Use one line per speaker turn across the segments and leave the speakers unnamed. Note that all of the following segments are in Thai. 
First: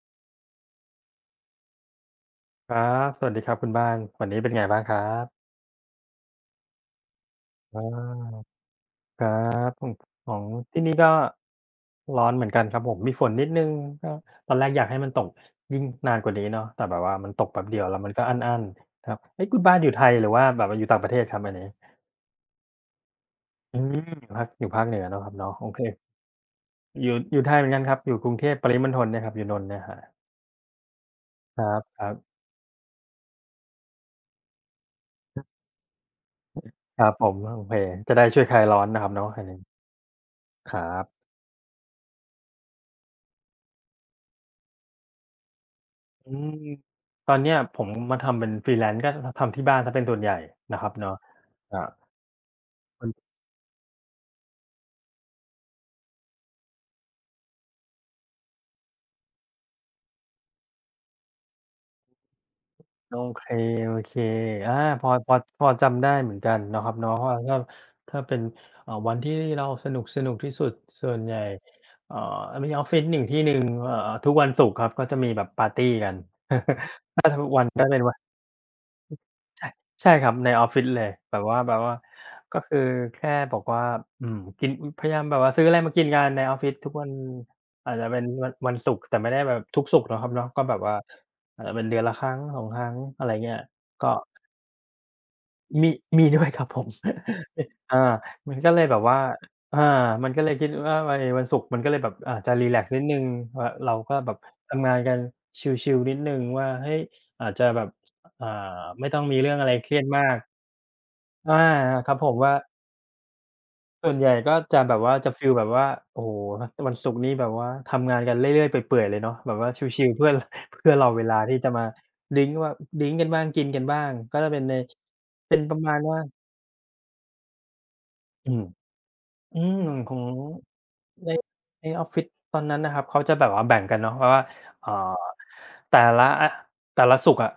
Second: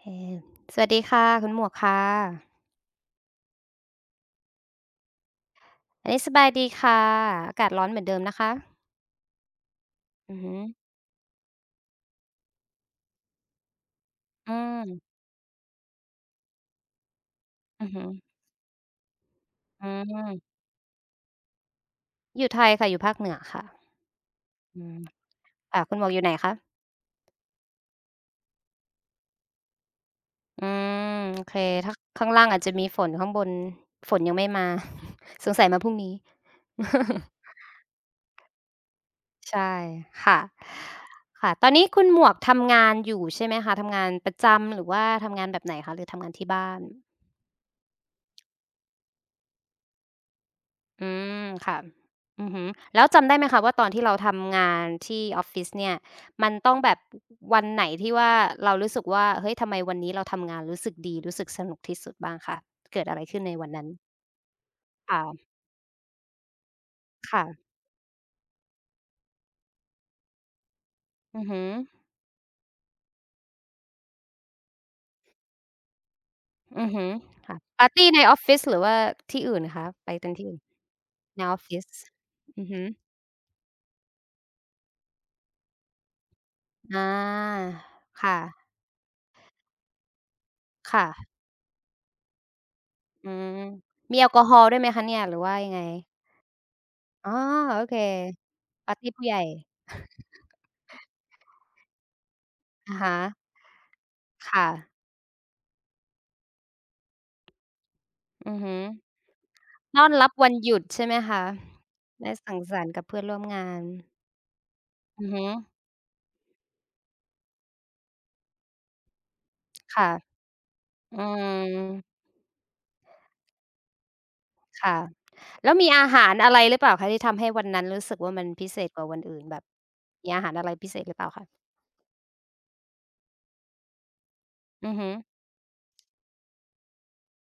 เออสวัสดีค่ะคุณหมวกค่ะ
ครับสวัสดีครับคุณบ้านวันนี้เป็นไงบ้างครับ
อันนี้สบายดีค่ะอากาศ
อ
ร้อนเหมือนเดิมนะ
า
คะ
ครับของข
อื
อ
อ
ง
ฮึ
ที่นี่ก็ร้อนเหมือนกันครับผมมีฝนนิดหนึ่งก็ต
อื
อนแรกอยากให้มัน
ม
ตกยิ่งนานกว่านี้เนาะแต่แบบว่ามันตกแป๊บเดียว
อือ
แล้ว
ฮึ
มันก็อั้นๆครับเอ๊ะคุณบ้าน
อื
อยู่ไทยหรือว่า
ม
แบบว่าอยู่ต่างประเทศครับอันนี้
อยู่ไทยค่ะอยู่ภาคเหนือค่ะ
อืมอยู่ภา
อื
คเหนื
ม
อเนาะครับเนาะโอเค
ค่ะคุณหมวกอยู่ไหนคะ
อยู่ไทยเหมือนกันครับอยู่กรุงเทพปริมณฑลเนี่ยครับอยู่นนท์เนี่ยครั
อืมโอเค
บ
ถ้า
ครับ
ข้างล่างอาจจะมีฝนข้างบนฝนยังไม่มา สงสัยมาพรุ่งนี้
ๆครับ ผมโอเคจะได้ช่วยคลายร้อนนะครับเนาะอันนี้
ใช่ค่ะ
ครับ
ค่ะตอนนี้คุณหมวกทำงานอยู่ใช่ไหมคะทำงานประจำหรือว่าทำงานแบบไหนคะหรือทำงา
อื
นที่
ม
บ้าน
ตอนเนี้ยผมมาทำเป็น Freelance ก็ทำที่บ้านเสียเป็นส่วนใหญ่นะครับ
อื
เนาะ
มค่ะ
อา
อือฮึแล้
มั
ว
น
จำได้ไหมคะว่าตอนที่เราทำงานที่ออฟฟิศเนี่ยมันต้องแบบวันไหนที่ว่าเรารู้สึกว่าเฮ้ยทำไมวันนี้เราทำงานรู้สึกดีรู้สึกสนุกที่สุดบ้างคะเกิด
โอ
อะไรขึ้
เค
นในวันนั้
ๆ
น
อเคอา
ค่ะ
พอจำได้เหมือนกันเนาะครับเนาะเพราะว่า
ค่ะ
ถ้าเป็นวันที่เราสนุกๆที่สุดส่วนใหญ่
อือฮึ
เอ่อมีออฟฟิศหนึ่งที่หนึ่งทุกวันศุกร์ครับก็จะมีแบบปาร์ตีกัน
อือฮึค่ะ ปา
ถ้า
ร์
เป็น
ตี
วัน
ในออฟฟิศหรือว่าที่อื่น
ใช่
คะ
ใช่
ไป
ค
กั
รั
น
บ
ที่
ใน
อื่น
ออฟฟิศเลย
ในออฟ
แบ
ฟิ
บ
ศ
ว่าก็
อือ
คือ
ฮึ
แค่บอกว่าอืมกินพยายามแบบว่าซื้ออะไรมากินกันในออฟฟิศทุก
อ
วัน
า
อาจจะเป็น
ค่ะ
วันศุกร์แต่ไม่ได้แบบทุกศุกร์เนาะครับเนาะก็แบบว่า
ค่ะ
อาจจะเป็นเดือนละครั้งสองครั้งอะไร
อื
เงี้ย
ม
ก็
มีแอลกอฮอล์ด้วยไหมคะเนี่ยหรือว่ายังไง
มีมีด้วยครับผม
อ๋อโอ เค
อามันก็เลย
ปา
แบ
ร์
บ
ตี
ว่า
ผู้ใหญ่
อามันก็เลยคิดว่าไอ้วันศุกร์มันก็เลยแบบอาจะรีแลกซ์
อะ
นิดห
ฮะ
นึ่งวเราก็แบบ
ค่ะ
ทำงานกันชิลๆนิดหนึ่งว่าเฮ้ยอาจจะแบบอ่า
อือฮึ
ไม่ต้องมีเรื่องอะไรเครีย
ต้
ด
อน
มา
รับ
ก
วันหยุดใช่ไหมคะ
อาครับผ
ได้
มว่า
สังสรรค์กับเพื่อนร่วมงาน
ส่วนใหญ่ก็จะแบบว่า
อือ
จะ
ฮึ
ฟีลแบบว่าโอ้โฮวันศุกร์นี่แบบว่าทำงานกันเรื่อยๆเปื่อยๆเลยเนาะแบบว่าชิลๆเพื่อ
ค่ะ
เพื่อรอ
อื
เวลาที่จะมา
ม
ดริงก์ว่าดริงก์กันบ้างกินกันบ้างก็จะเป็นใน
ค่ะ
เป็น
แล้
ป
ว
ระ
มี
มาณ
อา
ว่า
หารอะไรหรือเปล่าคะที่ทำให้วันนั้นรู้สึกว่ามัน
อืม
พิเศษกว่าวันอื่นแบ
อื
บ
มของ
มีอาหารอะไรพิเศษหรือเป
ใน
ล่าคะ
ออฟฟิศตอนนั้นนะครับเขาจะแบบว่าแบ่งกันเนาะเพราะว่าเอ่อ
อือฮึ
แต่ละอะแต่ละศุกร์อะ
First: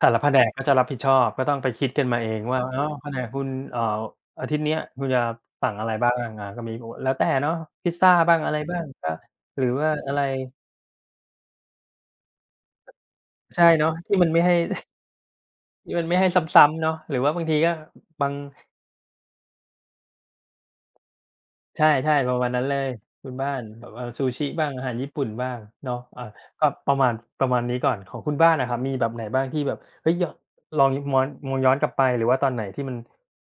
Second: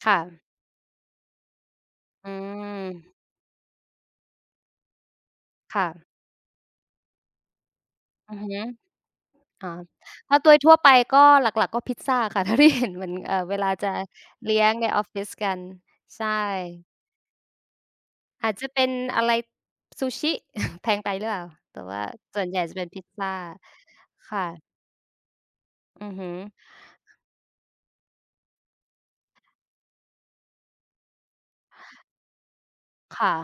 แต่ละ
ค่ะ
แผนกก็จะรับผิดชอบก็ต้องไปคิดกันมาเอ
อื
งว่า
ม
อ้าวแผนกคุณอาทิตย์เนี้ยคุณจะสั่งอะ
ค่ะ
ไรบ้างอาก็มีโอ้แล้วแต่เนาะพิซซา
อื
บ้า
อ
ง
ฮึ
อะไรบ้างก็หรือ
อ๋อ
ว่าอะไร
ถ้าโดยทั่วไปก็หลักๆก็พิซซาค่ะ เท่าที่เห็นเหมือนเว
ใช่
ลา
เนาะ
จะ
ที่มันไม่ให้
เลี้ยงในออฟฟิศกัน
ที่มันไม่ให้
ใช่
ซ้ำๆเนาะหรือว่าบางทีก็บาง
อาจจะเป็นอะไรซูชิ แพงไปหรือเปล่าแต่
ใช
ว่า
่ๆประ
ส่ว
มา
น
ณ
ให
นั้
ญ่
นเล
จะเป็
ย
นพิซ
คุ
ซา
ณบ้านแบบซูชิ
ค่ะ
บ้างอาหารญี่ปุ่นบ้างเนาะ
อือ
อา
ฮึ
ก็ประมาณนี้ก่อนของคุณบ้านอะครับมีแบบไหนบ้างที่แบบเฮ้ยยลองยม้อนมองย้อนกลับไปหรือว่าตอนไหนที่มัน
ค่ะ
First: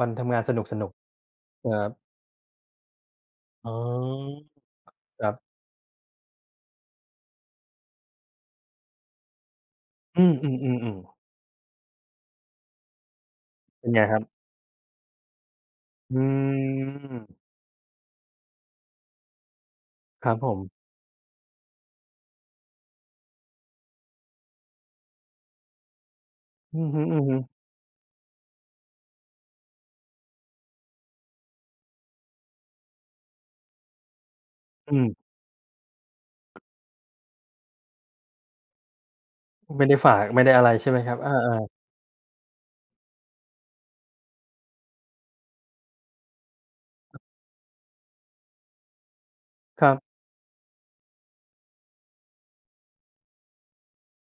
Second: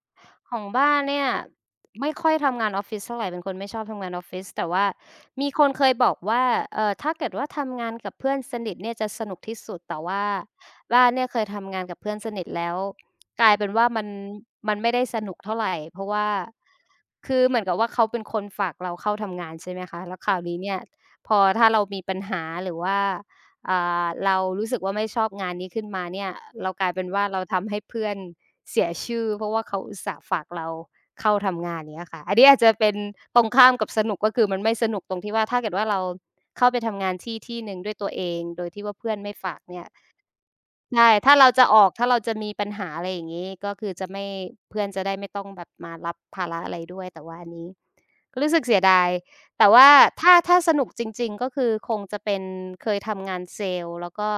วันทำงานส
ข
น
อง
ุก
บ้านเนี่ย
ๆครั
ไม่
บ
ค่อยทำงานออฟฟิศเท่าไรเป็นคน
อ๋
ไม่ชอบทำงานออฟ
อ
ฟิศแต่ว่า
ครับ
มีคนเคยบอกว่าถ้าเกิดว่าทำงานกับเพื่อนสนิทเนี่ยจะสนุกที่สุดแต่
อื
ว่า
มๆ
บ้า
ๆ
นเนี่
ๆ
ยเคยทำงานกับเพื่อนสนิทแล้วกลายเป็น
เป็
ว่า
นไง
มัน
ครับ
มันไม่ได้สนุกเท่าไรเพราะ
อื
ว่าคือ
ม
เหมือนกับว่าเขาเป็นคนฝากเราเข้าทำงานใช่ไหมคะแล้ว
ค
ค
รั
รา
บ
ว
ผ
นี้
ม
เนี่ยพอถ้าเรามีปัญหาหรือว่าอ่เรารู้สึกว่าไม่ชอบงานนี้ขึ้นมาเนี่ยเรา
อื
ก
อ
ลาย
ฮึ
เป็นว่าเรา
ๆ
ทำให้เพื่อน เสียชื่อเพราะว่าเขาอุตส่าห์ฝากเราเข้าทำงานอย่างเงี้ยค่ะอันนี้อาจจะเป็นตรงข้ามกับสนุกก็คือมันไม่ส
อื
นุกตรง
ม
ที่ว่าถ้าเกิดว่าเราเข้าไปทำงานที่ที่หนึ่งด้วยตัวเองโดยที่ว่าเพื่อนไม่ฝากเนี่
ไม่
ย
ได้ฝากไม่ได้อะไรใช่ไหมค
ใช่
รับอา
ถ้าเราจะออ
ๆ
กถ้าเราจะมีปัญหาอะไรอย่างงี้ก็คือจะไม่เพื่อนจะได้ไม่ต้องแบบมารับภาระอะไรด้วยแต่ว่าอันนี้ก็รู้สึกเสียดายแต่
ค
ว่า
รับ
ถ้าถ้าสนุกจริงๆก็คือคงจะเป็นเคยทำงานเซลส์แล้วก็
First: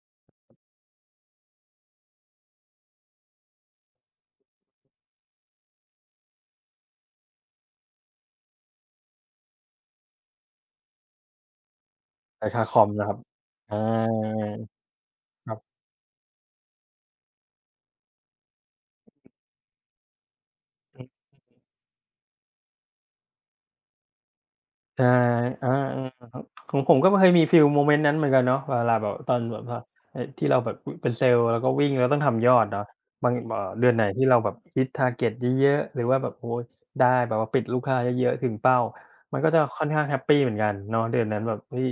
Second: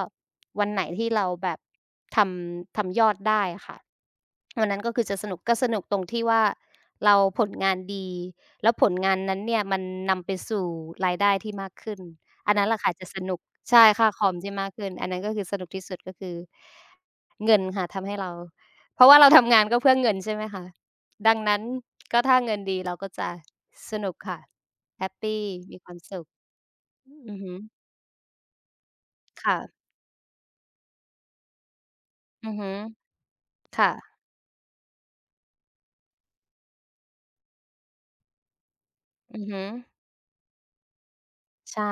วันไหนที่เราแบบททำยอดได้ค่ะ วันนั้นก็คือจะสนุกก็สนุกตรงที่ว่าเราผลงานดีแล้วผลงานนั้นเนี่ยมันนำไปสู่รายได้ที่มากขึ้น
แต่
อัน
ค่า
นั้น
ค
แหละ
อม
ค่ะ
นะ
จะ
ครั
ส
บ
นุก
อา
ใช่ค่าคอมที่มากขึ้นอันนั้นก็คือ
ค
ส
รั
นุก
บ
ที่สุดก็คือเงินค่ะทำให้เราเพราะว่าเราทำงานก็เพื่อเงินใช่ไหมคะดังนั้นก็ถ้าเงินดีเราก็จะสนุกค่ะแฮ
ใช่
ปปี
อา
มีความสุ
ๆครั
ข
บของผมก็เคย
อือ
มี
ฮึ
ฟีลโมเมนต์นั้นเหมือนกันเนาะเวลาแบบตอนแบ
ค่ะ
บว่าที่เราแบบอเป็นเซลล์แล้วก็วิ่งแล้วต้องทำย
อื
อ
อ
ด
ฮึ
เนาะบางเดื
ค่ะ
อนไหนที่เราแบบฮิต target เยอะๆหรือว่าแบบโอ้โฮได้แบบว่าปิดลูกค้าเยอะๆถึงเป้ามั
อื
น
อ
ก็จะ
ฮึ
ค่อนข้างแฮปปีเหมือนกันเนาะเดือนนั้นแบบเฮ้
ใช่
ย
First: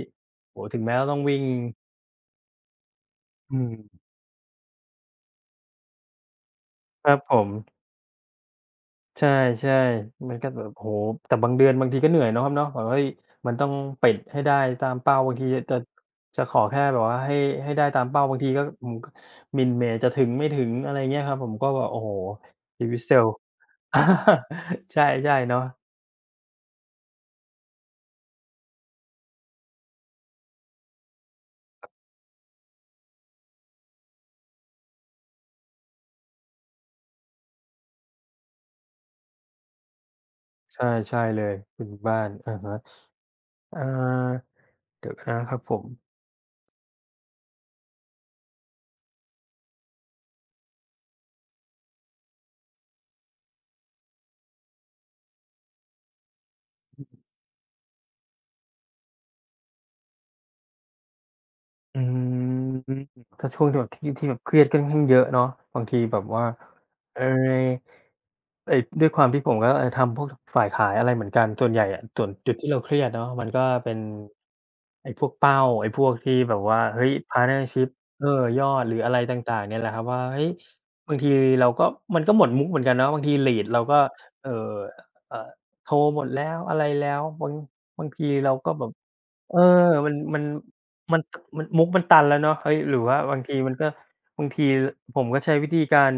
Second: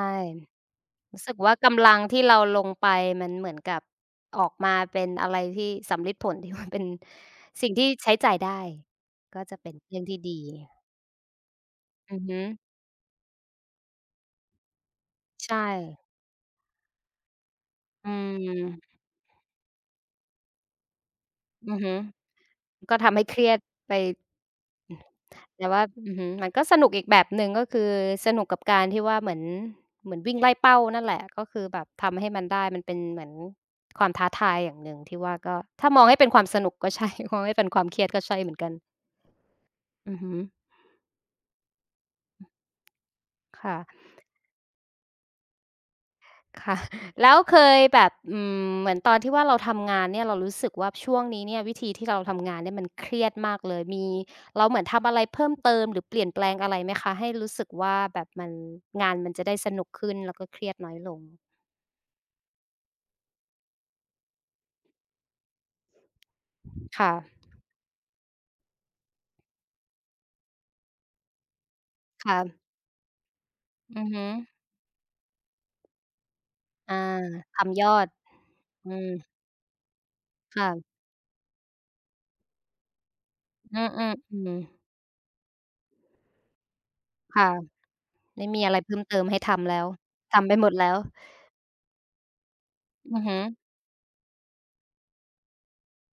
โอ้โฮถึงแม้เราต้อง
รู้สึก
วิ่ง
ว่ากำลังที่เราลงไปมันเหมื
อื
อนกับ
ม
ออกมาเป็นอะไรที่สำลิดผลที่มันเป็น
ครับผม
สิ่งที่ใช้จ่ายได้
ใช่
ก็จะเป็นเรื่องที่
ๆมัน
ดี
ก็แบบโอ้โฮแต่บางเดือนบางทีก็เห
อือ
นื่อย
ฮึ
เนาะครับเนาะแบบว่าเฮ้ยมันต้องปิดให้ได้ตามเป้าบางที
ใช่
จะจะขอแค่แบบว่าให้ได้ตาม
อื
เป้าบางทีก็อืม
ม
มิลเมย์จะถึงไม่ถึงอะไรเงี้ยครับผมก็
อือ
แบบ
ฮึ
โอ้โฮชี
ก็
วิตเซล
ทำให้
ล์
เครียดไป
ใช่ๆเนาะ
แต่ว่าอือฮึมันก็สนุกอีกแบบหนึ่งก็คือสนุกกับการที่ว่าเหมือนวิ่งไล่เป้านั่นแหละก็คือแบบทำให้มันได้มันเป็นเหมือนความท้าทายอย่างหนึ่งที่ว่าก็ถ้ามองให้เป็นความสนุกก็ใช่ มองให้เป็นความเครียดก็ใช่เหมือนกันอือฮึ
ใช่ใช่เลยถึงบ้านอะฮะ
ค่ะ
เอ่อเดี๋ยวนะครับผม
ค่ะ แล้วเคยแบบอืมเหมือนตอนที่ว่าเราทำงานเนี่ยเรารู้สึกว่าช่วงนี้เนี่ยวิธีที่เราทำงานเนี่ยมันเครียดมากเลยมีเราเหมือนทำอะไรเพิ่มเติมหรือเปลี่ยนแปลงอะไรไหมคะให้รู้สึกว่าแบบมันงานมันจะได้สนุกขึ้นแล้วก็เครียดน้อยลง
อืมถ้าช่วงที่แบบที่แบบเครียดค่อนข้างเยอะเนาะบางทีแบบว่าเอ
ค่ะ
อไอ้ด้วยความที่ผมก็ทำพวกฝ่ายขายอะไรเหมือนกันส่วนใหญ่อะส่วน
ค่ะ
จุดที่เราเครียดเนาะมันก็เป็น
อือฮึ
ไอ้พวกเป้าไอ้พวกที่แบบว่า
อา
เฮ้ย
ทำย
partnership
อด
เออยอดหรื
อื
อ
ม
อะไรต่างๆเนี่ยแหละครับว่าเฮ้ย
ค่ะ
บางทีเราก็มันก็หมดมุกเหมือนกันเนาะบางที lead
อื
เราก็เอ่อ
อๆๆ
เอ่อโทรหมดแล้วอะไรแล้ว
ค่ะ
บางที
ไม่
เรา
มี
ก็
อะไร
แบบ
เพิ่มเติมให้
เออ
ทำแล้ว
มันมัน
ทำไปหมดแล้ว
มันมันมุกมันตันแล้วเนาะเฮ้ยหรือว่า
อือฮึ
บางทีมันก็บางทีผมก็ใช้วิธีการ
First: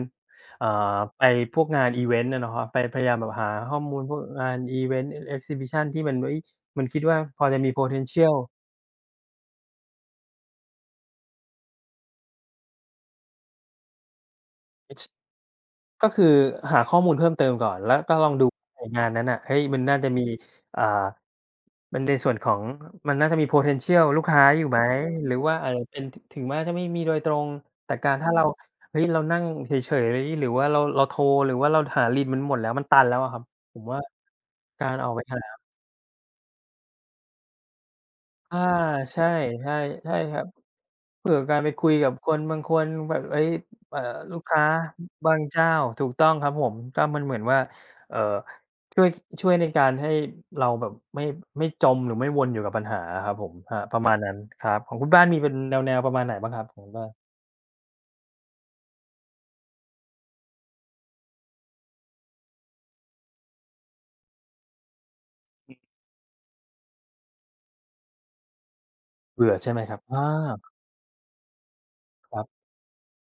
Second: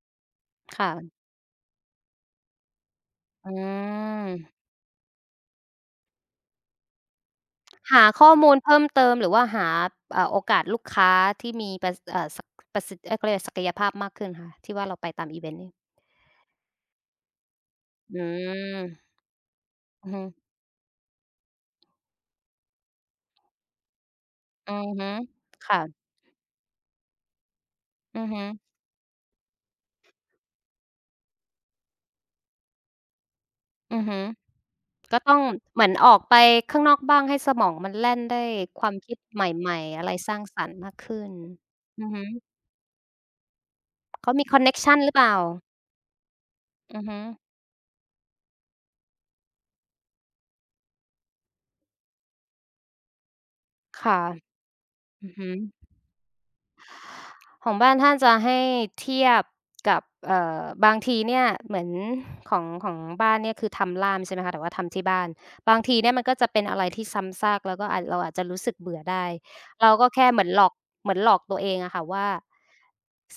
อ่า
ค่ะ
ไปพวกงานอิเวนต์อะเนาะไปพยายามแบบหา
อื
ข้อมูลพวกงาน
ม
อิเวนต์ Exhibition ที่มันเฮ้ยมันคิดว่าพอจะมี
หาข้อ
potential
มูลเพิ่มเติมหรือว่าหาโอกาสลูกค้าที่มีประสิทธิเอ๊ยเขาเรียกอะไรศักยภาพมากขึ้นค่ะที่ว่าเราไปตามอิเวนต์นี่
ก็คือหาข้อมูลเพิ่มเติมก่อนแล้วก็
อื
ลองดูไองาน
ม
นั้นน่ะเฮ้ยมันน่า
อื
จะ
อ
มี
ฮึ
อ่ามันในส่วนของมันน่าจะมี potential ลูกค้าอยู่
อื
ไหม
อฮึ
หรือว่าอาจจะเป็น
ค่ะ
ถึงแม้จะไม่มีโดยตรงแต่การ
อือ
ถ้า
ฮึ
เราเฮ้ยเรานั่งเฉยๆหรือว่าเราโทรหรือว่าเราหา lead มันหมดแล้วมันตันแล้วอะครับผมว่า
อือฮึ
การออก
ก็
ไป
ต้อ
หา
งเหมือนออกไปข้างนอกบ้างให้สมองมันแล่นได้
อา
ความคิด
ใช่
ให
ใช่
ม่ๆอะไร
ใช่
ส
ค
ร้า
รั
ง
บ
สรรค์มากขึ้น
เผื่อการไปคุย
อื
กั
อ
บ
ฮึ
คนบางคนแบบเฮ้ยเอ่อ
เขา
ลูก
มีคอ
ค้า
นเน็กชันหรือเป
บา
ล่า
งเจ้าถูกต้องครับผม
อื
ก็
อฮึ
มันเหมือนว่าเอ่อช่วยในการให้เราแบบไม่จมหรือไม่วนอยู่กับปัญหาอะครับผมครับประมาณ
ค่ะ
นั้นครับของคุณบ้าน
อือ
มี
ฮึ
เป็นแนวๆประมาณไหนบ้างครับของคุณบ้าน
ของบ้านท่านจะให้เทียบกับบางทีเนี่ยเหมือนของบ้านเนี่ยคือทำล่ามใช่ไหมคะแต่ว่าทำที่บ้านบางทีเนี่ยมันก็จะเป็นอะไรที่ซ้ำซากแล้วก็อาจเราอาจจะรู้สึกเบื่อได้
เบื่อใช่ไหมค
เรา
รับ
ก็
อา
แค่เหมือนหลอกเหมือนหลอกตัวเองอะค่ะว่า
ครับ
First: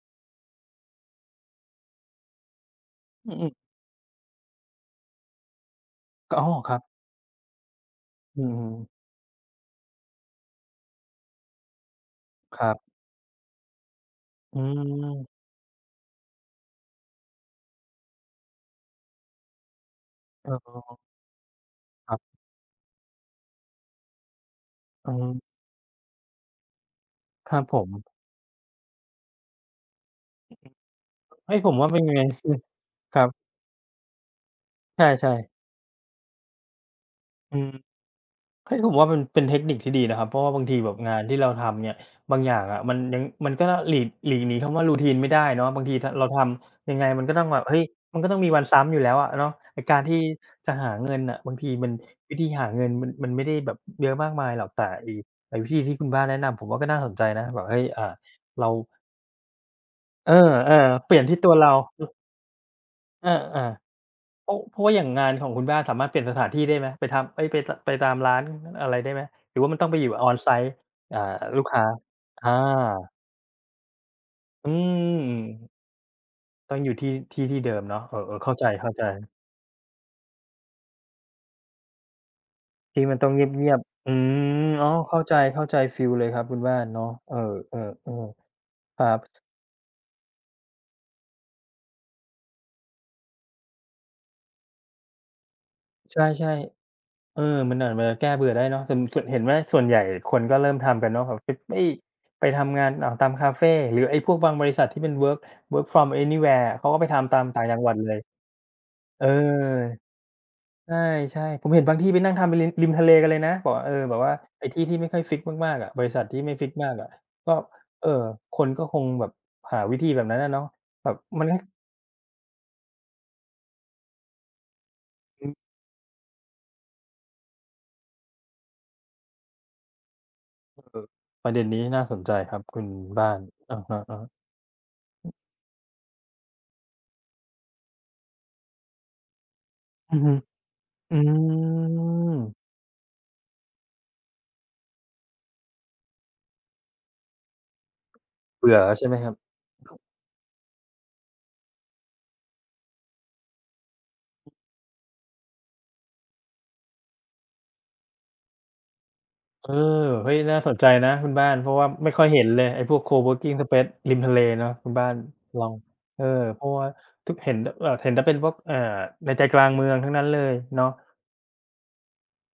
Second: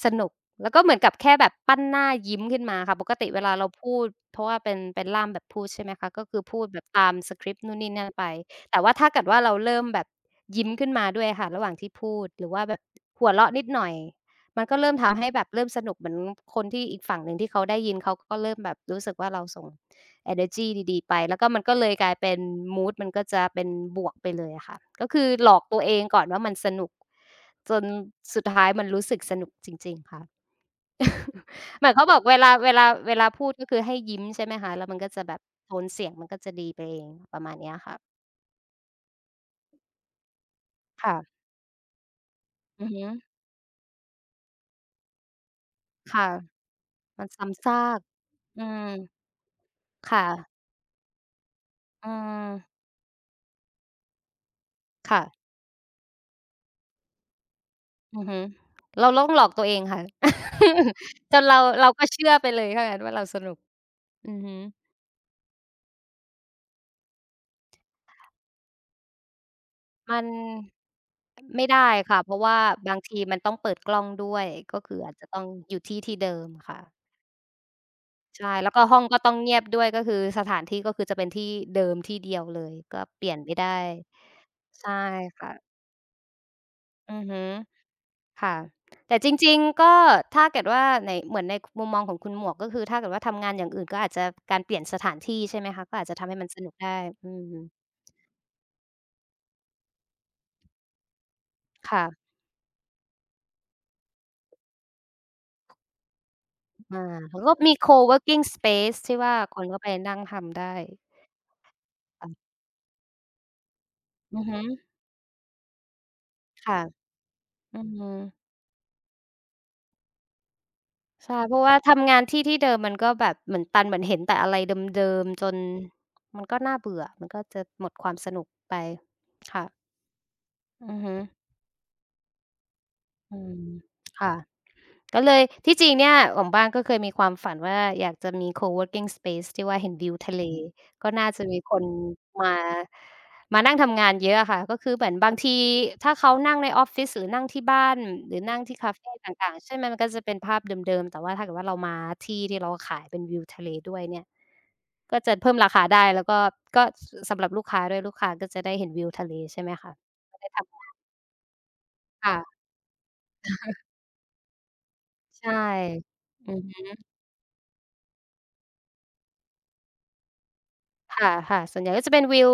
สนุกแล้วก็เหมือนกับแค่แบบปั้นหน้ายิ้มขึ้นมาค่ะปกติ
อื
เวลา
ม
เราพูดเพราะว่าเป็นล่ามแบบพูดใช่ไหมคะก็
ๆก็
คือ
อ๋อ
พูด
ครั
แบ
บ
บตามสกริปต์นู่นนี่นั่นไป
อืม
แต่ว่า
ๆ
ถ้าเกิดว่าเราเริ่มแบบยิ้มขึ้นมาด้วยค่ะระหว่างที่พูดหรือ
ค
ว่า
รั
แบบ
บ
หัวเราะนิดหน่อย
อื
มันก็เริ่มทำให้แบ
ม
บเริ่มสนุกเหมือนคนที่อีกฝั่งหนึ่งที่เขาได้ยินเขาก็เริ่มแบบรู้สึกว่าเราส่งเอเน
เ
อร์จี
ออ
ดีๆไปแล้วก็มันก็เลยก
ค
ลายเป็
รับ
นมูดมันก็จะเป็นบวกไปเลยอะค่ะก็
อื
คือหล
ม
อกตัวเองก่อนว่ามันสนุก
ครับ
จ
ผ
น
ม
สุดท้ายมันรู้สึกสนุกจริงๆค่ะ
เฮ้ยผม
เหมื
ว่า
อน
เป็น
เขา
ยั
บ
ง
อ
ไง
กเวลาเว
ครั
ลา
บ
พูดก็คือให้ยิ้มใช่ไหมคะแล้วมั
ใ
นก็จะ
ช่
แบบ
ๆ
โทนเสียงมันก็จะดีไปเองประมาณ
อืม
เนี้ยค่ะ
เฮ้ยผมว่ามันเป็นเทคนิคที่ดีนะครับเพราะว่าบางทีแบบงา
ค่ะ
นที่เราทำเนี่ยบางอย่างอะ
อือ
มัน
ฮึ
ยังมันก็หลีกหนีคำว่า r o ท t น e ไม่ได้เนาะบางทีเรา
ค่ะ
ทำยังไงมั
มั
น
น
ก็ต้องแบบ
ซ้ำซา
เฮ้ย
ก
มันก็ต้องมี
อื
วัน
ม
ซ้ำอยู่แล้วอะเนาะไอ้การที่
ค่ะ
จะหาเงินอ่ะบางทีมัน
อื
วิธีหา
ม
เงินมันไม่ได้แบบเยอะมากมายหรอกแต่
ค่ะ
ไอ้วิธีที่คุณบ้านแนะนำผมว่าก็น่าสนใจนะแบบเฮ้ยอ่า
อือฮึ
เรา
เราต้องหลอกตัวเองค่ะ
เออเออ เปลี่ยน
จ
ที่
น
ตัว
เรา
เรา
เราก็เชื่อไปเลยถ้างั้นว่าเรา
เอ
สนุก
อ
อือ
ๆ เพ
ฮึ
ราะว่าอย่างงานของคุณบ้านสามารถเปลี่ยนสถานที่ได้ไหมไปทำเอ๊ยไปตามร้านอะไรได้ไหมหรือว่ามันต้องไปอยู่
มัน
on-site อ่าลูก
ไม่
ค้า
ได้ค่ะเพราะ
อา
ว่าบางทีมันต้องเปิดกล้องด้วย
อื
ก็คืออาจ
ม
จะต้องอยู่ที่ที่เดิม
ต้อง
ค่ะ
อยู่ที่ที่เดิมเนาะเออๆเข้า
ใช่
ใ
แล้วก็ห้อ
จ
งก็ต้อง
ๆ
เงียบด้วยก็คือสถานที่ก็คือจะเป็นที่เดิมที่เดียวเลยก็
ที่มัน
เป
ต้อง
ลี่ย
เ
นไม่
งีย
ได้
บๆอืมอ๋อ
ใช่ค่ะ
เข้าใจฟีลเลยครับคุณบ้านเนาะ
อือ
เอ
ฮึ
อ
ค่ะ
ๆๆครั
แต่
บ
จริงๆก็ถ้าเกิดว่าในเหมือนในมุมมองของคุณหมวกก็คือถ้าเกิดว่าทำงานอย่างอื่นก็อาจจะการเปลี่ยนสถานที่ใช่ไหมคะก็อาจจะ
ใช
ทำให้มัน
่
สนุกได้อื
ๆ เออ
ม
มันอาจจะแก้เบื่อได้เนาะส่วนเห็นว่าส่วนใหญ่คนก็เริ่มทำกันเนาะแบบ ไปไม่
ค่ะ
ไปทำงานอ่าวตามคาเฟหรือไอ้พวกบางบริษัทที่เป็น work from anywhere เขาก็ไป
อา
ทำตา
แล้ว
ม
ก็
ต่าง
มี
จังหวัดเลย
co-working space ที่
เ
ว่าคนก็ไป
ออ
นั่งทำได้
ใช่ๆผมเห็นบางที่ไปนั่ง
ค่ะ
ทำไปริมทะเลกันเลยนะบอกว่าเออแบบว่า
อือฮึ
ไอ้ที่ที่ไม่ค่อยฟิกซ์มากๆอะบริษัทที่ไม่ฟิกซ์
ค่ะ
มากอะก็
อื
เออ
อ
คนก็คงแบบหาวิธีแบบนั้นอะเนาะแบบ
ใช่
มัน
เพ
ก็
ราะว่าทำงานที่ที่เดิมมันก็แบบเหมือนตันเหมือนเห็นแต่อะไรเดิมๆจ
อื
น
ม
มันก็น่าเบื่อมันก็จะหมดความสนุกไปค่ะ
เอ
อือ
อ
ฮึ
ประเด็นนี้น่าสนใจครับคุณบ้า
อื
น
ม
อะฮะๆ
ค่ะ ก็เลยที่จริงเนี่ยของบ้านก็เคยมีความฝันว่าอยากจะมี co-working space ที่ว่าเห็นวิว
อือฮึ
ทะเลก็
อื
น่าจะมีคน
ม
มามานั่งทำงานเยอะอะค่ะก็คือเหมือนบางทีถ้าเขานั่งในออฟฟิศหรือนั่งที่บ้านหรือนั่ง
เบื่
ที่
อ
คา
แล้ว
เฟ
ใช่ไหมครับ
ต่างๆใช่ไหมมันก็จะเป็นภาพเดิมๆแต่ว่าถ้าเกิดว่าเรามาที่ที่เราขายเป็นวิวทะเลด้วยเนี่ยก็จะเพิ่มราคาได้แล้วก็ก็สสำหรับลูกค้าด้วยลูกค้าก็จะได้เห็นวิวทะเลใช่
เอ
ไห
อ
มคะ
เฮ้
ก็
ย
ได้
น่า
ท
สนใจนะคุณบ้านเพราะว่าไม่ค่
ำ
อย
ค่ะ
เห็นเลยไอ้พวก co-working space ริมทะเลเนาะคุณบ้าน
ใช่
ลองเออ
อื
เพราะว่า
ม
ทุกเห็นเห็นแต่เป็นพวกในใจกลางเมืองทั้งนั้นเลยเนาะ
ค่ะค่ะส่วนใหญ่ก็จะเป็นวิว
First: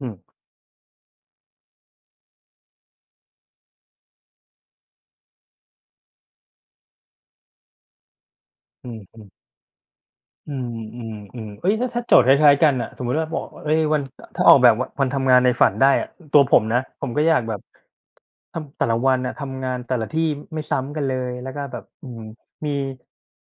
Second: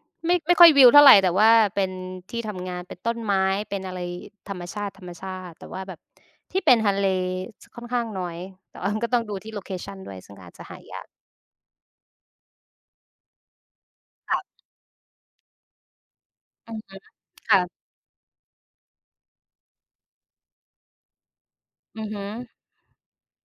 อืม
ไม่ค่อยวิวเท่าไรแต่ว่าเป็นที่ทำงานเป็นต้นไม้เป็นอะไรธรรมชาติธรรมชาติแต่ว่าแบบที่เป็นทะเลจะค่อนข้างน้อยแต่
อื
ว่ามันก็ต้องดู
ม
ที่โลเคชันด้วยซึ่ง
อื
อาจจะ
ม
หา
อื
ยาก
มอืมเฮ้ยถ้าโจทย์คล้ายๆกันน่ะสมมุติว่าบอกเฮ้ยวัน
ค่ะ
ถ้าออกแบบวันทำงานในฝันได้อะตัวผม
อือ
นะ
ฮึ
ผมก็อยากแบบ
ค่ะ
ทำแต่ละวันน่ะทำงานแต่ละที่ไม่ซ้ำกันเลยแล้วก็แบบ
อื
อื
อ
ม
ฮึ
มี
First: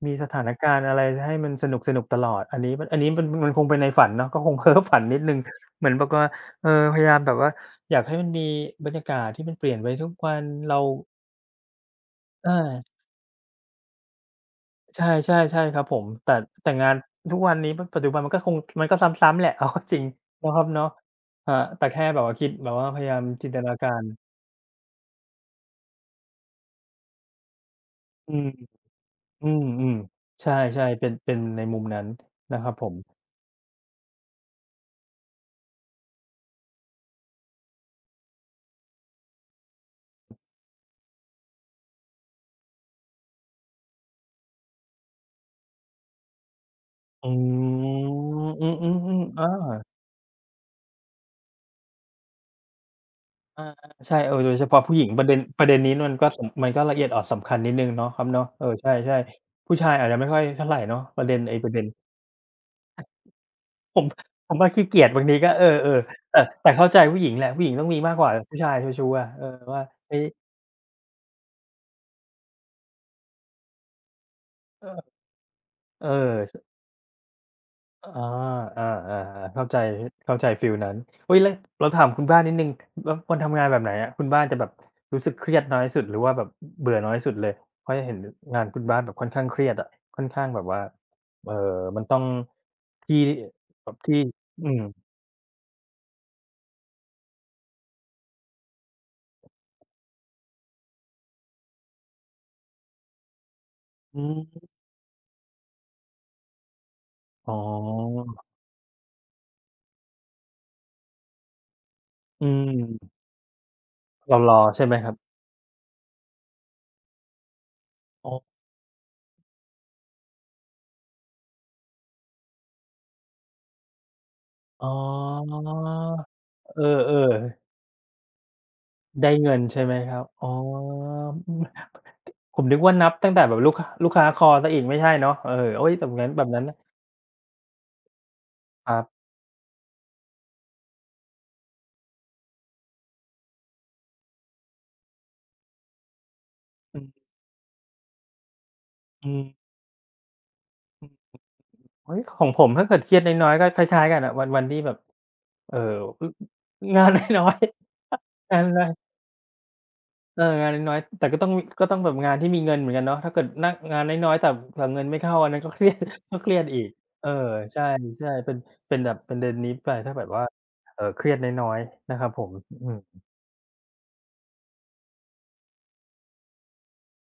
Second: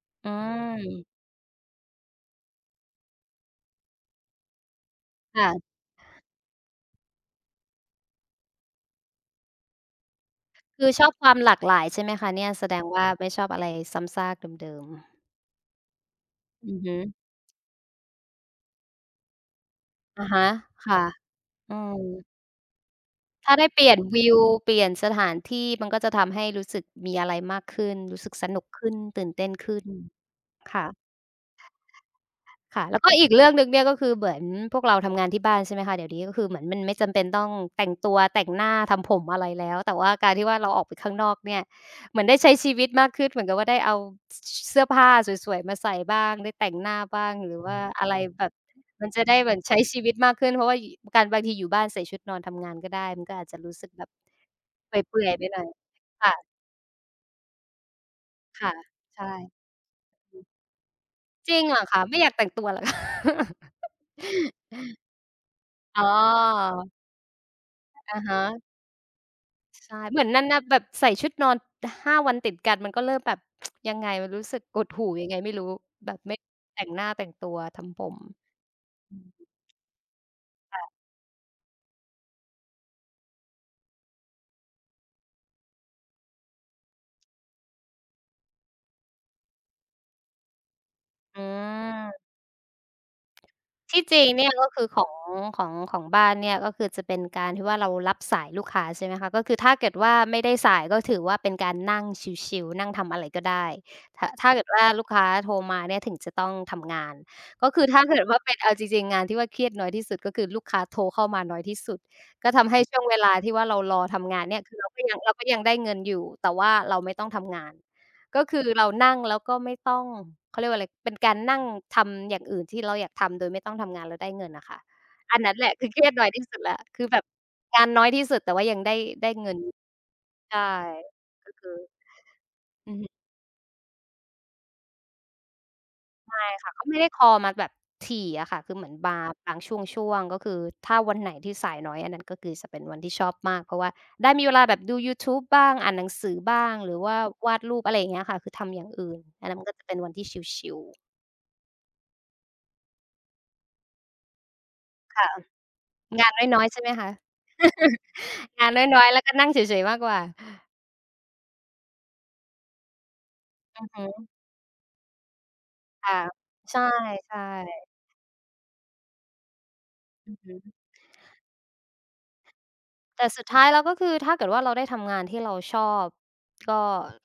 มีส
อื
ถานการณ์อะไร
ม
ให้มันสนุกๆตลอดอันนี้มันคงเป็นในฝันเนาะก็คงเพ้อฝันนิดหนึ่ง
ค่ะ
เหมือนแบบว่าเออพยายามแบบว่าอยากให้มันมีบรรยากาศที่มันเปลี่ยนไปทุกวันเรา
คือชอบความหลากหลายใช่ไหมคะเนี่ย
อา
แสดงว่าไม่ชอบอะไรซ้ำซากเดิม
ใช่ใช่ใช่ครับผมแต่
ๆ
แต่
อือ
งาน
ฮึ
ทุกวันนี้ปัจจุบันมันก็คงมันก็ซ้ำๆแหละ เอาเข้าจริง
อะฮะ
นะครับเนาะ
ค่ะ
ครับ
อื
แต่
ม
แค่แบบว่าคิดแบบว่าพยายามจิน
ถ้า
ต
ได้
นา
เป
กา
ลี่ยน
ร
วิวเปลี่ยนสถานที่มันก็จะทำให้รู้สึกมีอะไรมากขึ้นรู้สึ
อื
กส
ม
นุกขึ้นตื่น
อื
เต้นขึ้น
มๆใช่ๆเป็
ค่ะ
นเป็นในมุมนั้นนะครับผ
ค่ะ
ม
แล้วก็อีกเรื่องหนึ่งเนี่ยก็คือเหมือนพวกเราทำงานที่บ้านใช่ไหมคะเดี๋ยวนี้ก็คือเหมือนมันไม่จำเป็นต้องแต่งตัวแต่งหน้าทำผมอะไรแล้วแต่ว่าการที่ว่าเราออกไปข้างนอกเนี่ยเหมือนได้ใช้ชีวิตมากขึ้นเหมือนกับว่าได้เอาสเสื้อผ้าสวยๆมาใส่บ้างได้แต่งหน้า
อื
บ้างหรือว่าอะไรแบบ
มอื
มัน
ม
จะ
ๆๆ
ได้
อา
เหมือนใช้ชีวิตมากขึ้นเพราะว่ายการบางทีอยู่บ้านใส่ชุดนอนทำงานก็ได้มันก็อาจจะ
อา
รู้สึกแบบ
ใช่เออโดยเฉพาะผู้หญิง
เปื่อยๆไปห
ป
น่อ
ระ
ย
เด็นนี้มันก็
ค่ะ
มันก็ละเอียดอ่อนสำคัญนิดหนึ่งเนาะครับเนาะเออ
ค่ะ
ใช่
ใช่
ๆผู้ชายอาจจะไม่ค่อยเท่าไรเนาะประเด็น
จ
ไอ้
ริง
ประ
เหร
เด็
อ
น
คะไม่อยากแต่งตัวเหรอคะ
ผมผมว่าขี้เกียจบางทีก็เออ
อ๋อ
ๆแต่แต่เข้าใจผู้หญิงแหละผู้หญิงต้องมีมาก
อะ
กว่า
ฮะ
ผู้ชายเชาชูอะเออว่า
ใช่
เฮ้
เหมื
ย
อนนั่นน่ะแบบใส่ชุดนอน5วันติดกันมันก็เริ่มแบบยังไงมันรู้สึกหดหู่
เออ
ยังไงไม่รู้
เออ
แบบไม่
ส
แต่งหน้าแต่งตัวทำผ
อา
ม
ออาๆๆเข้าใจเข้าใจฟีลนั้นอุ๊ยแล้วเราถามคุณบ้านนิดหนึ่งแล้ววันทำงานแบบไหนอะคุณบ้านจะแบบรู้สึกเครียดน้อยสุดหรือว่าแบบเบื่อน้อยสุดเลยเพราะเห็นงานคุณบ้านแบบค่อนข้างเครียดอะค่อนข้างแบบว่า
อื
เอ่อมันต้อง
ม
ที่แบบ
ที่จ
ที่
ริงเนี่ยก็
อืม
คือของของบ้านเนี่ยก็คือจะเป็นการที่ว่าเรารับสายลูกค้าใช่ไหมคะก็คือถ้าเกิดว่าไม่ได้สายก็ถือว่าเป็นการนั่งชิลๆนั่งทำอะไรก็ได้
อื
ถ้าเกิ
ม
ดว่าลูกค้าโทรมาเนี่ยถึงจะต้องทำงาน
อ๋อ
ก็คือถ้าเกิดว่าเป็นเอาจริงๆงานที่ว่าเครียดน้อยที่สุดก็คือลูกค้าโทรเข้ามาน้อยที่สุด
อื
ก็ทำให้ช่วง
ม
เวลาที่ว่าเรารอทำ
เรา
งาน
ร
เนี่
อ
ยคือ
ใช่
เรา
ไหม
ก็
ครั
ยั
บ
งเราก็ยังได้เงินอยู่แต่ว่าเราไม่ต้องทำงาน
อ๋อ
ก็คือเรานั่งแล้วก็ไม่ต้องเขาเรียกว่าอะไรเป็นการนั่งทำอย่างอื่นที่เราอยากทำโดยไม่ต้องทำงานแล้วได้เงินนะค่ะ
อ๋
อันนั้
อ
นแหละคือเครียดน้อยที่สุด
เ
แล้วคือแบบ
ออ
งานน้อยที่สุดแต่ว่ายังได้
ๆ
ได้
ได้
เงิ
เงิ
น
นใช่ไหมครับอ๋อ
ใช่ ก็
อืม
คือ
ผมนึก
อื
ว่า
อฮึ
นับตั้งแต่แบบลูกค้าคอตเสียอีกไม่ใช่เนาะเออโอ๊ยแบบงั้นแบ
ใช่
บนั้น
ค่ะ
นะ
เขาไม่ได้ call มาแบบถี่อะค่ะคือเห
ค
มือน
รั
บา
บ
บางช่วงๆก็คือถ้าวันไหนที่สายน้อยอันนั้นก็คือจะเป็นวันที่ชอบมากเพราะว่าได้มีเวลาแบบดูยูทูบบ้างอ่านหนังสือบ้างหรื
อื
อว่า
ม
วาดรูปอะไรอย่างเงี้ยค่ะคือทำอย่างอื่น
อื
อันนั้นมัน
ม
ก็จะเป็นวันที่ชิล
อื
ๆ
มเฮ้ยของผมถ้าเกิดเครียดน้อยๆก็คล้ายๆกันอะวันที่แบบ
ค่ะ
เอ่ออ
งานน้อยๆใช่ไหม
งาน
คะ
น้อยๆงาน
งาน
น้อ
น้อย
ย
ๆแล้วก็นั่งเฉยๆ มากกว่า
เอองานน้อยๆแต่ก็ต้องก็ต้องแบบงานที่มีเงินเหมือนกันเนาะถ้าเกิดนั่ง
อือ
งาน
ฮึ
น้อยๆแต่แต่เงินไม่เข้าอันนั้นก็เครียด
ค่ะ
ก็เครียด
ใช
อีกเออ
่
ใช่
ๆ
ๆเป็นเป็นแบบประเด็นนี้ไปถ้าแบบ
อือ
ว่า
ฮึๆ
เครียดน้อยๆนะครับผมอืม
แต่สุดท้ายแล้วก็คือถ้าเกิดว่าเราได้ทำงานที่เราชอบก็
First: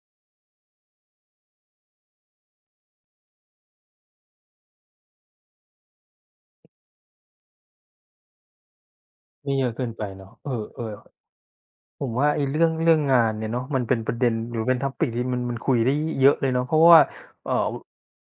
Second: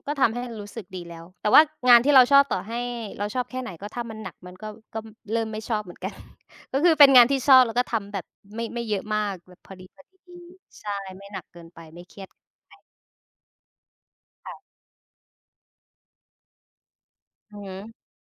ก็ทำให้รู้สึกดีแล้ว แต่ว่างานที่เราชอบต่อให้เราชอบแค่ไหนก็ถ้ามันหนักมันก็ก็เริ่มไม่ชอบเหมือนกัน ก็คือเป็นงานที่ชอบแล้วก็ทำแบบไม่เยอะมาก
ไม่
แบบ
เย
พ
อะ
อ
เกิ
ดี
นไปเนาะเออ
ๆ ใช่ไม่หนักเกินไป
ๆผ
ไม่
ม
เครีย
ว่าไอ้
ด
เรื่องเรื่องงานเนี่ยเนาะมันเป็นประเด็นหรือเป็น topic ที่มันคุยได้เยอะเลยเนาะเพราะว่าเอ่อ
อือฮึ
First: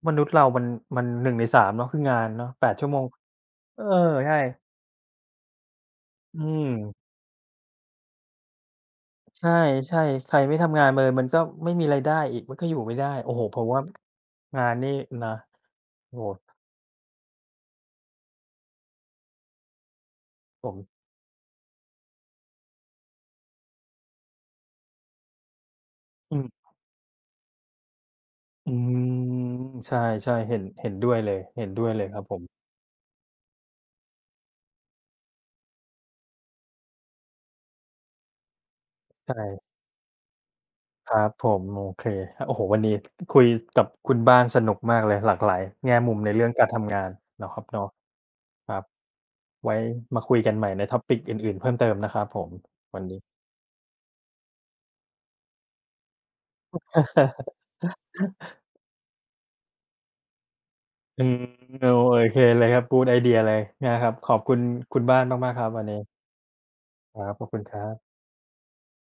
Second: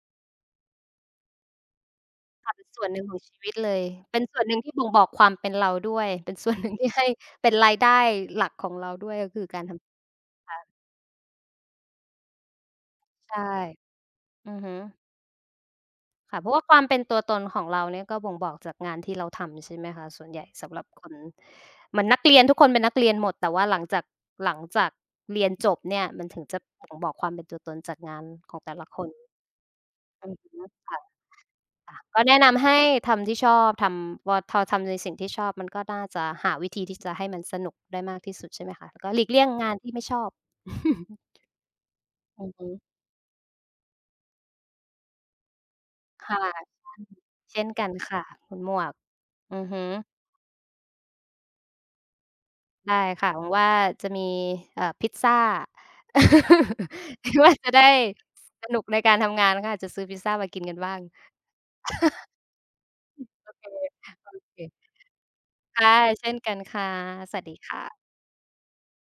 มนุษย์เรามัน1ใน3เนาะคืองานเนาะ
ค่ะเป็น
8
ส่
ชั่
วน
ว
ห
โม
นึ่
ง
งของชีวิตเล
เอ
ย
อ
เป็น
ใช่
ส่วนหนึ่งที่บ่งบอกความเป็นเราด้วย เป็น
อื
ส่วนห
ม
นึ่งที่ให้เป็นรายได้หลักของเราด้วยก็คือ
ใช่
การท
ใช่ใคร
ำ
ไม่
ค่ะ
ทำงานมาเลยมันก็ไม่มีรายได้อีกมันก็อยู่ไม่ได้โอ้
ใช่
โฮผมว่า
อือ
งาน
ฮึ
นี่นะโอ้โฮ
ค่ะเพราะว่าความเป็นตัวตนของเราเนี่ยก็บ่งบอกจากงานที่เราทำใช่ไหมคะ ส่วนใหญ่
ผ
สำ
ม
หรับคนเหมือนนักเรียนทุกคนเป็นนักเรียนหมด แต่ว่าหลังจากเรียนจบเนี่ยมัน
อื
ถึงจะ
ม
บ่งบอกความเป็นตัวตนจากงานของ
อื
แต่ละคน
ม
อื
ใช่
อ
ๆเห็น
ฮึค่ะ
ด้วยเลยเห็นด้วย
ค่ะ
เลยค
ก็
รับผ
แนะ
ม
นำให้ทำที่ชอบทำวอทอทำในสิ่งที่ชอบมันก็น่าจะหาวิธีที่จะให้มันสนุกได้มากที่สุดใช่ไหมคะแล้วก็หลี
ใ
กเลี่ยงงาน
ช่
ที่ไม่ชอบ
ค รับผมโอเค
อือ
โอ้โฮ
ฮึ
วันนี้คุยกับคุณบ้านสนุกมากเลยหลากหลายแง่มุมในเรื่องกา
ค่ะ
รทำงานเนาะครั
เช่
บ
น
เนาะ
กันค่ะคุณห
ค
ม
รั
ว
บ
กอือ
ไว้
ฮึ
มาคุยกันใหม่ใน topic อื่นๆเพิ่มเติมนะครับผม
ได้
วันนี้
ค่ะหวังว่าจะมีพิซซา คิดว่า จะได้สนุกในการทำงานก็อาจจะซื้อพิซซามากินกันบ้าง
อืมโอเคเลยครับกูดไอเดียเลย
เออ
นะครับขอ
โอ
บคุ
เค
ณคุณบ้านมากๆครับวัน
ค่ะ
นี้
เช่นกันค่ะ
ครับ
ส
ข
วัส
อบ
ดี
คุณครั
ค่ะ
บ